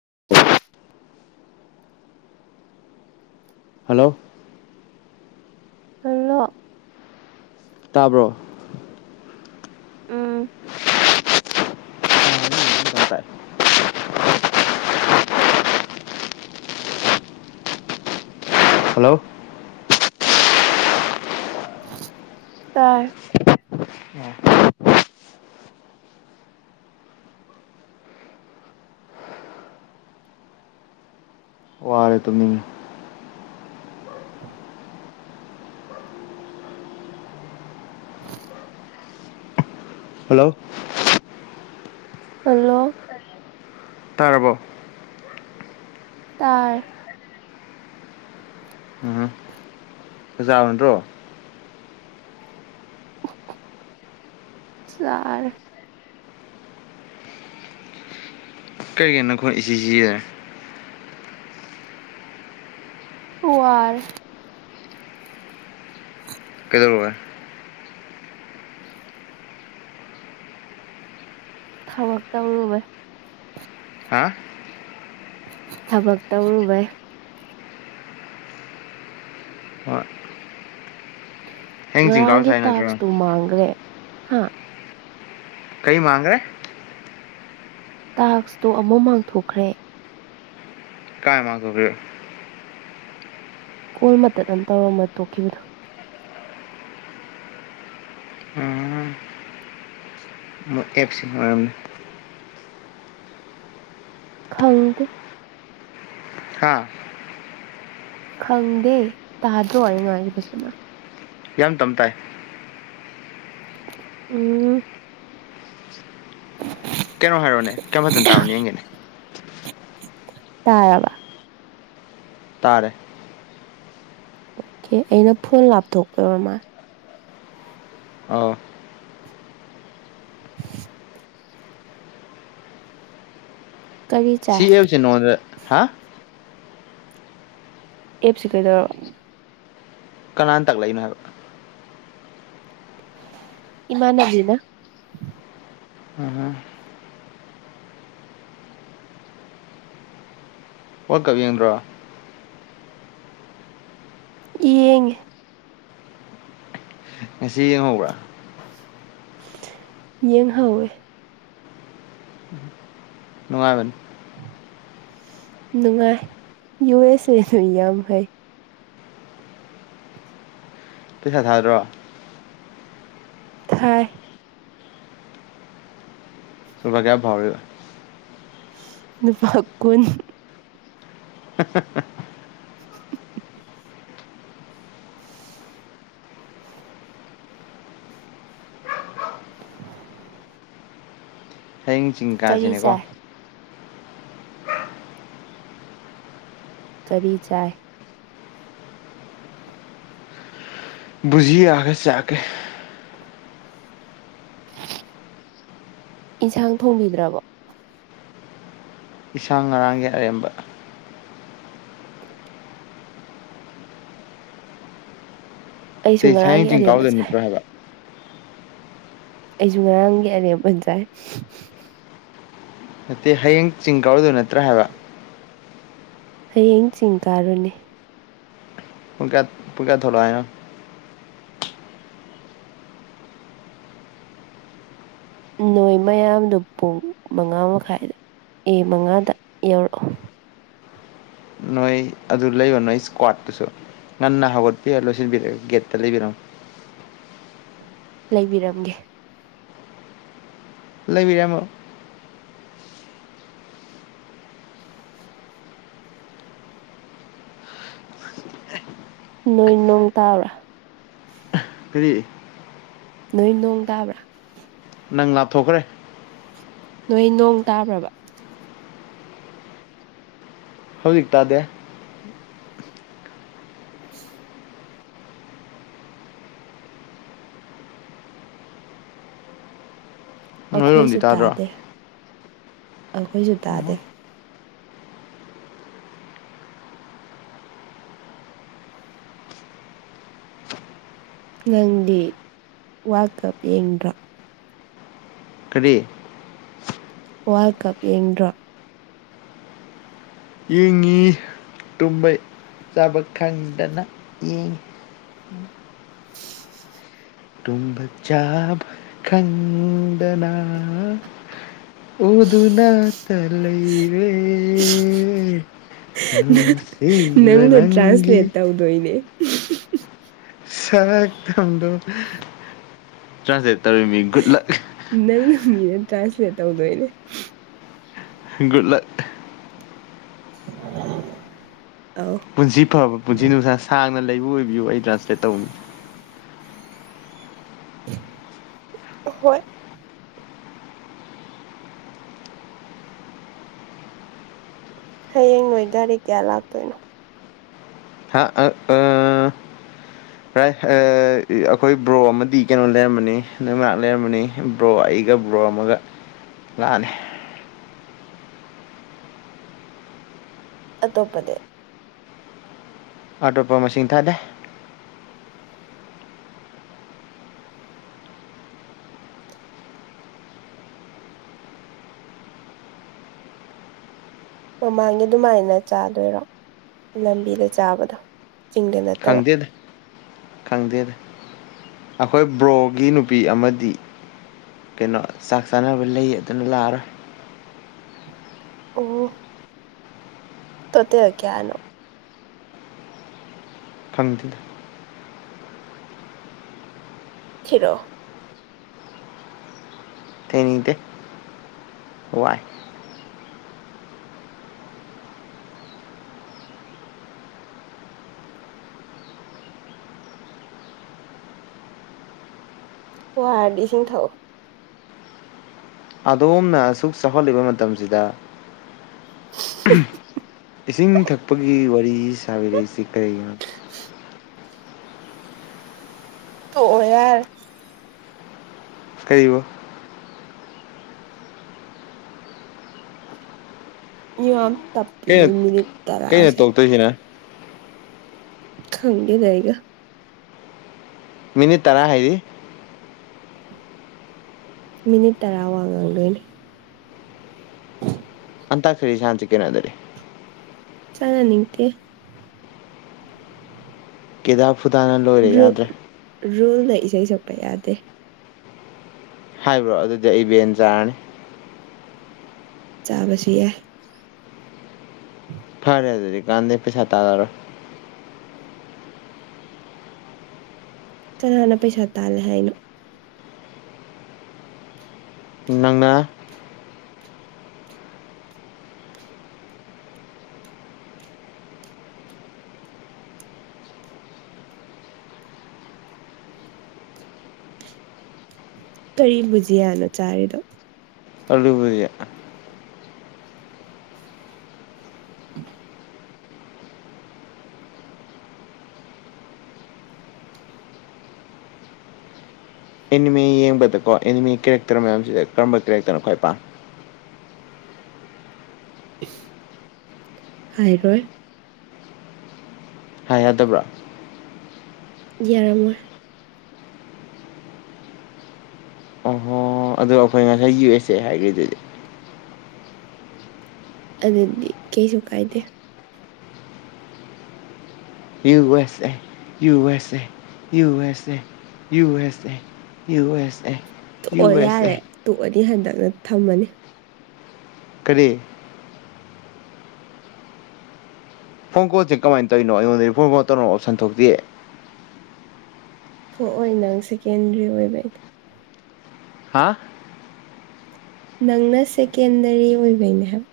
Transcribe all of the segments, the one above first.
[unintelligible] hello ꯈꯂ ꯇꯥꯕ꯭ꯔꯣ ꯎꯝ ꯇꯥꯏ ꯍꯜꯂꯣ ꯇꯔ ꯄꯥꯔꯦ ꯇꯨꯃꯤ ꯍꯜꯂꯣ ꯍꯜꯂꯣ ꯇꯥꯔꯔꯕꯣ ꯇꯔ ꯖꯥꯟ꯭ꯔꯣ ꯁꯥꯔ ꯀꯔꯤꯒꯤꯔꯤ ꯅꯈꯣꯏ ꯏꯆꯁꯤ ꯌꯥꯔꯦ ꯑꯔ ꯇ ꯊꯕꯥꯛ ꯇꯎꯔꯃꯦ ꯍꯥ ꯊꯕꯛ ꯇꯧꯔꯨꯕꯩ ꯍꯣꯏ ꯍꯌꯦꯡ ꯆꯤꯡ ꯀꯥꯕ ꯉꯔꯥꯡꯒꯤ ꯆꯠꯁꯦ ꯅꯠꯇ꯭ꯔꯣ ꯇꯥꯛꯁꯇꯨ ꯃꯥꯡꯈ꯭ꯔꯦ ꯍꯥꯥ ꯀꯩ ꯃꯥꯥꯡꯒ꯭ꯔꯦ ꯇꯥꯛꯁꯇꯣ ꯑꯃꯨꯛ ꯃꯥꯡꯊꯣꯛꯈ꯭ꯔꯦ ꯏ ꯀꯥꯏꯃꯒꯒ꯭ꯔꯦ ꯀꯣꯜ ꯃꯇꯠ ꯑꯃ ꯇꯧꯔꯝꯃ ꯇꯣꯛꯈꯤꯕꯗꯨꯣ ꯎꯝ ꯣꯏ ꯑꯦꯞꯁꯤ ꯃꯔꯝꯅꯤ ꯈꯪꯗ ꯍꯥꯥ ꯈꯪꯗꯦ ꯇꯥꯗ꯭ꯔꯣ ꯍꯥꯏꯉꯥꯏ ꯐꯖꯅ ꯌꯥꯝ ꯇ ꯇꯥꯏ ꯎꯝ ꯀꯩꯅꯣ ꯍꯥꯏꯔꯛꯅꯦ ꯀꯩꯅꯝ ꯐꯇꯟ ꯇꯥꯕꯅꯤ ꯌꯦꯡꯒꯦꯅꯦ ꯇꯥꯕ ꯇꯔ ꯑꯣꯀꯦ ꯑꯩꯅ ꯐꯣꯟ ꯂꯥꯞꯊꯣꯛꯄꯕꯃꯥ ꯑ ꯀꯔꯤ ꯁꯤ ꯆꯥꯏ ꯑꯦꯁꯤ ꯅꯣꯗ ꯍꯥ ꯑꯦꯞꯁꯤ ꯀꯩꯗꯧꯔꯛꯑꯣ ꯀꯅꯥꯅ ꯇꯥꯛꯂꯛꯏꯅꯣ ꯍꯥꯏꯕ ꯏꯃꯥꯕꯤꯅ ꯎꯝ ꯍ ꯀꯕꯤ ꯌꯦꯡꯕ꯭ꯔꯣ ꯏꯡ ꯉꯁꯤ ꯌꯦꯡꯍꯧꯕ꯭ꯔꯥ ꯌꯦꯡꯍꯧꯋꯦ ꯅꯨꯡꯉꯒ ꯅꯨꯡꯉꯥꯏ ꯌꯨ ꯑꯦꯁ ꯑꯦꯅ ꯌꯥꯝ ꯍꯩ ꯄꯩꯁꯥ ꯊꯥꯗ꯭ꯔꯣ ꯊꯥꯏ ꯁꯕꯒꯌꯥꯚꯥꯎꯔ ꯅꯨꯨꯄꯥ ꯀꯨꯟ [unintelligible] [inaudible] [unintelligible] [unintelligible] [inaudible] ꯍꯌꯦꯡ ꯆꯤꯡ ꯀꯔꯤ ꯀꯥꯁꯤꯅꯦꯀꯣ ꯆꯥꯏ ꯀꯔꯤ ꯆꯥꯏ ꯕꯨꯖꯤꯤ ꯑꯒꯦ ꯆꯀꯦ ꯏꯟꯁꯥꯡ ꯊꯣꯡꯕꯤꯗ꯭ꯔꯕꯣ ꯏꯁꯥꯡ ꯉꯔꯥꯡꯒꯤ ꯑꯔꯦꯝꯕ ꯑꯩꯁꯨ ꯇ ꯁ ꯉꯔꯥꯡꯒꯤ ꯑꯔꯦꯝꯕ ꯆꯥꯏ ꯆꯤꯡꯀꯎꯗꯅꯇ꯭ꯔ ꯍꯥꯏꯒ ꯑꯩꯁꯨ ꯉꯔꯥꯡꯒꯤ ꯑꯔꯦꯝ ꯑꯣꯟꯖꯥꯏ ꯅꯠꯇꯦ ꯍꯌꯦꯡ ꯆꯤꯡ ꯀꯥꯎꯔꯗꯣꯏ ꯅꯠꯇ꯭ꯔꯥ ꯍꯥꯏꯕ ꯍꯌꯦꯡ ꯆꯤꯡ ꯀꯥꯔꯨꯅꯦ ꯄꯨ ꯀꯌꯥ ꯄꯨꯡ ꯀꯌꯥ ꯊꯧꯂꯥ ꯅꯣꯏ ꯃꯌꯥꯝꯗꯨ ꯄꯨꯡ ꯃꯉꯥ ꯃꯈꯥꯏꯗ ꯑꯦ ꯃꯉꯥꯗ ꯌꯧꯔꯛꯑꯣ ꯅꯣꯏ ꯑꯗꯨ ꯂꯩꯕ ꯅꯣ ꯑꯩ ꯏꯁꯀ꯭ꯋꯥꯗꯠꯇꯨꯁꯨ ꯅꯥꯟ ꯍꯥꯒꯠꯄꯤ ꯂꯣꯏꯁꯤꯕꯤꯔꯒꯦꯠ ꯇ ꯂꯩꯦ ꯄꯔꯝ ꯂꯩꯕꯤꯔꯝꯒꯦ ꯂꯩꯕꯤꯔꯝꯃꯣ ꯅꯣꯏ ꯅꯣꯡ ꯇꯥꯎꯔꯥ ꯐꯔꯤ ꯅꯣꯏ ꯅꯣꯡ ꯇꯥꯕ꯭ꯔꯥ ꯅꯪ ꯂꯥꯞꯊꯣꯛꯈ꯭ꯔꯦ ꯅꯣꯏ ꯅꯣꯡ ꯇꯥꯕ꯭ꯔꯕ ꯍꯧꯖꯤꯛ ꯇꯥꯗꯦ ꯅꯣꯏꯔꯣꯝꯗꯤ ꯑꯩꯈꯣꯏꯁꯨ ꯇꯥꯗ꯭ꯔꯣ ꯇꯥꯗꯦ ꯑꯩꯈꯣꯏꯁꯨ ꯇꯥꯗꯦ ꯅꯪꯗꯤ ꯋꯥꯀꯞ ꯌꯦꯡꯗ꯭ꯔꯥ ꯀꯔꯤ ꯋꯥꯔꯜ ꯀꯞ ꯌꯦꯡꯗ꯭ꯔꯣ ꯌꯦꯡꯉꯤ ꯇꯨꯝꯕꯩ ꯆꯥꯕ ꯈꯪꯗꯅꯉ ꯇꯨꯕ ꯆꯥꯕ ꯈꯗꯅ ꯑꯣꯗꯨꯅꯠꯇ ꯂꯩꯔꯦ ꯅꯨꯡ ꯁꯤꯕ ꯅꯪꯅ ꯅꯪꯤ ꯇ꯭ꯔꯥꯟꯁꯂꯦꯠ ꯇꯧꯗꯣꯏꯅꯦ ꯁ ꯊꯟꯗ ꯆꯁꯤꯠ ꯇꯧꯔꯃꯤ ꯒꯨꯗ ꯂꯛ ꯅꯪꯅ ꯃꯤꯅ ꯇ꯭ꯔꯥꯟꯁꯂꯦꯇꯧꯗꯣꯏꯅꯦ ꯨꯜꯂ [inaudible] ꯄꯨꯟꯁꯤ ꯐꯕ ꯄꯨꯟꯁꯤ ꯅꯨꯡꯁꯥ ꯁꯥꯡꯅ ꯂꯩꯕꯨ ꯑꯣꯏꯕꯤꯌꯨ ꯑꯩ ꯇ꯭ꯔꯥꯟꯁꯂꯦꯠ ꯇꯧꯅꯤ ꯍꯣꯏ ꯍꯌꯦꯡ ꯅꯣꯏ ꯒꯥꯔꯤ ꯀꯌꯥ ꯂꯥꯛꯇꯣꯏꯅꯣ ꯍꯥ ꯑ ꯑ ꯥꯏ ꯑꯩꯈꯣꯏ ꯕ꯭ꯔꯣ ꯑꯃꯗꯤ ꯀꯩꯅꯣ ꯂꯩꯔꯝꯕꯅꯤ ꯅꯣꯏ ꯉꯥꯏꯍ ꯂꯩꯔꯃꯅꯤ ꯕ꯭ꯔꯣ ꯑꯩꯒ ꯕ꯭ꯔꯣ ꯑꯃꯒ ꯂꯥꯛꯑꯅꯤ ꯑ ꯇꯣꯞꯄꯗꯦ ꯑꯇꯣꯞꯄ ꯃꯁꯤꯡ ꯊꯥꯗꯦ ꯃꯃꯥꯡꯒꯤ ꯑꯗꯨꯃꯥꯏꯅ ꯆꯥꯗꯣꯏꯔꯣ ꯂꯝꯕꯤꯗ ꯆꯥꯕꯗꯣ ꯆꯤꯡꯗ ꯅꯠꯇꯕ ꯈꯪꯗꯦꯗ ꯈꯪꯗꯦꯗ ꯑꯩꯈꯣꯏ ꯕ꯭ꯔꯣꯒꯤ ꯅꯨꯄꯤ ꯑꯃꯗꯤ ꯀꯩꯅꯣ ꯆꯥꯛ ꯆꯥꯅꯕ ꯂꯩ ꯑꯗꯨꯅ ꯂꯥꯛꯑꯔꯣꯏ ꯑꯣ ꯇꯣ ꯇ ꯀꯅꯣ ꯀꯇꯗ ꯊꯤꯔꯣ ꯊꯅꯤꯗꯦ ꯋꯥꯏ ꯋꯥꯔꯗꯤ ꯏꯁꯤꯡ ꯊꯥꯎꯑꯣ ꯑꯗꯣꯝꯅ ꯑꯁꯨꯛ ꯆꯥꯎꯍꯜꯂꯤꯕ ꯃꯇꯝꯁꯤꯗ ꯏꯁꯤꯡ ꯊꯛꯄꯒꯤ ꯋꯥꯔꯤ ꯁꯥꯕꯤꯔꯛꯏꯁꯤ ꯀꯔꯤꯒꯤꯅꯣ ꯇ ꯑꯣꯏꯔꯔ ꯀꯔꯤꯕ ꯌ ꯀꯩꯅꯣ ꯇꯞꯄꯤꯕꯣꯏ ꯃꯤꯅꯤꯠ ꯀꯩꯅꯣ ꯇꯔꯥꯥꯁꯦ ꯇꯧꯔꯛꯇꯣꯏꯁꯤꯅ ꯈꯪꯗꯦꯗ ꯑꯩꯒ ꯃꯤꯅꯤꯠ ꯇꯔꯥ ꯍꯥꯏꯗꯤ ꯃꯤꯅꯤꯠ ꯇꯔꯥ ꯋꯥ ꯉꯥꯡꯗꯣꯏꯅꯦ ꯑꯟꯇꯥꯛꯁꯔꯤ ꯁꯥꯟꯁꯤ ꯀꯩꯅꫭ ꯑꯗꯨꯗꯤ ꯆꯅꯥ ꯅꯤꯡꯇꯦ ꯀꯦꯗꯥ ꯐꯨꯗꯥꯅ ꯂꯣꯏꯔꯦ ꯔꯨ ꯌꯥꯗ꯭ꯔꯦ ꯔꯨꯜ ꯂ ꯏꯁꯩ ꯁꯛꯄ ꯌꯥꯗꯦ ꯍꯥꯏꯕ꯭ꯔꯣ ꯑꯗꯨꯗꯤ ꯑꯩ ꯕꯦꯟ ꯆꯥꯔꯅꯤ ꯆꯥꯕꯁꯨ ꯌꯥꯏ ꯐꯔꯦ ꯑꯗꯨꯗꯤ ꯀꯥꯟꯗꯦ ꯄꯁꯥ ꯇꯥꯜꯂꯔꯣꯏ ꯀꯅꯥꯅ ꯄꯩꯁꯥ ꯇꯥꯜꯂꯦ ꯍꯥꯏꯅꯣ ꯅꯪꯅ ꯀꯔꯤ ꯕꯨꯖꯤꯌꯥꯅꯣ ꯆꯥꯔꯤꯗꯣ ꯑꯂꯨꯕꯨꯖꯤꯌꯥ ꯑꯦꯅꯤꯃ‌ꯦ ꯌꯦꯡꯕꯗꯀꯣ ꯑꯦꯅꯤꯃꯦ ꯀꯦꯔꯦꯛꯇꯔ ꯃꯌꯥꯝꯁꯤꯗ ꯀꯔꯝꯕ ꯀꯦꯔꯦꯛꯇꯔꯅꯣ ꯈ꯭ꯋꯥꯏ ꯄꯥꯝ ꯍꯥꯏꯔꯣꯏ ꯍꯥꯏ ꯌꯥꯗꯕ꯭ꯔꯥ ꯌꯥꯔꯝꯃꫭꯏ ꯑꯣꯍꯣ ꯑꯗꯣ ꯑꯩꯈꯣꯏ ꯉꯁꯥꯏ ꯌꯨ ꯑꯦꯁ ꯑꯦ ꯍꯥꯏꯈ꯭ꯔꯤꯗꯨꯗꯤ ꯑꯗꯨꯗꯤ ꯀꯩꯁꯨ ꯀꯥꯏꯗꯦ U S A U S A U S A U S A U S A ꯇꫭꯛꯑꫭ ꯌꯥꯔꯦ ꯇꫭꯛ ꯑꯩ ꯍꯟꯗꯛꯅ ꯊꯝꯃꯅꯤ ꯀꯔꯤ ꯐꯣꯟ ꯀꯣꯜꯁꯦ ꯀꯃꯥꯏꯅ ꯇꯧꯔꯤꯅꯣ ꯑꯩꯉꯣꯟꯗꯗꯤ ꯐꯣꯟ ꯐꫭꯔꯋꯥꯔꯗ ꯇꯧꯅꯕ ꯑꯣꯞꯁꯟ ꯊꯣꯛꯇꯤꯌꯦ ꯊꯣꯛꯑꯣꯏ ꯅꯪ ꯁꯦꯀꯦꯟꯗ꯭ꯔꯤ ꯑꯣꯏꯕꯩꯅꯦ ꯍꯥ ꯅꯪꯅ ꯁꯦꯀꯦꯟꯗꯔꯤ ꯑꯣꯏꯕꯩꯅꯦ ꯍꯥꯏꯕ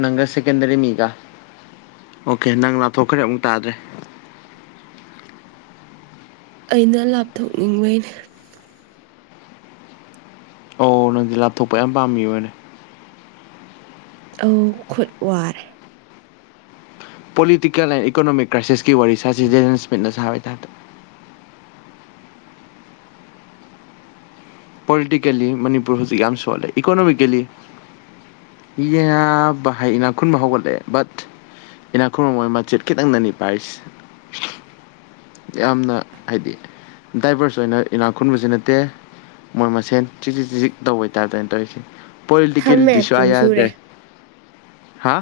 ꯅꯪꯒ ꯁꯦꯀꯦꯟꯗꯔꯤ ꯃꯤꯒ ꯑꯣꯀꯦ ꯅꯪ ꯂꯥꯞꯊꯣꯛꯈ꯭ꯔꯦ ꯑꯃꯨꯛ ꯇꯥꯗ꯭ꯔꯦ ꯑꯩꯅ ꯂꯥꯞꯊꯣꯛꯅꯤꯡꯕꯩꯅꯤ ꯑꯣ ꯅꯪꯗꯤ ꯂꯥꯞꯊꯣꯛꯄ ꯌꯥꯝ ꯄꯥꯝ ꯃꯤꯑꫭꯏꯔꯦ ꯑꯧ ꯈꯨꯠ ꯋꯥꯔꯦ ꯄꯣꯂꯤꯇꯤꯀꯦꯜ ꯑꯦꯟ ꯏꯀꯣꯅꯣꯃꯤꯛ ꯀ꯭ꯔꯥꯏꯁꯤꯁꯀꯤ ꯋꯥꯔꯤ ꯁꯥꯁꯤ ꯖꯦꯟ ꯁꯃꯤꯠꯅ ꯁꯥꯕꯩ ꯇꯥꯏꯞꯇ ꯄꯣꯂꯤꯇꯤꯀꯦꯜꯂꯤ ꯃꯅꯤꯄꯨꯔ ꯍꯧꯖꯤꯛ ꯌꯥꯝ ꯁꯣꯜꯂꯦ ꯏꯀꯣꯅꯣꯃꯤꯀꯦꯜꯂꯤꯕ ꯌꯥ ꯕ ꯍꯥꯏ ꯏꯅꯥꯛ ꯈꯨꯟꯕ ꯍꯧꯒꯠꯂꯛꯑꯦ ꯕꯠ ꯏꯅꯥꯛ ꯈꯨꯨꯟꯕ ꯃꫭꯏ ꯃꯆꯦꯠ ꯈꯤꯇꯪ ꯗꯅꯤ ꯄꯥꯏꯁꯦ ꯌꯥꯝꯅ ꯍꯥꯏꯗꯤ ꯗꯥꯏꯚꯔꯁ ꯑꯣꯏꯅ ꯏꯅꯥꯛ ꯈꯨꯟꯕꯁꯤ ꯅꯠꯇꯦ ꯃꯣꯏ ꯃꯁꯦꯟ ꯆꯤꯖꯤꯛ ꯆꯤꯖꯤꯛ ꯇꯧꯕꯩ ꯍꯥꯏꯞ ꯇꯅꯤ ꯇꯧꯔꯤꯁꯤ ꯊꯝꯃꯦ ꯄꯣꯂꯤꯇꯤꯀꯦꯜꯗꯤ ꯁꯨꯨ ꯌꯥ ꯄꯨꯡ ꯁꯨꯔꯦ ꯌꯥꯗ꯭ꯔꯦ ꯍꯥ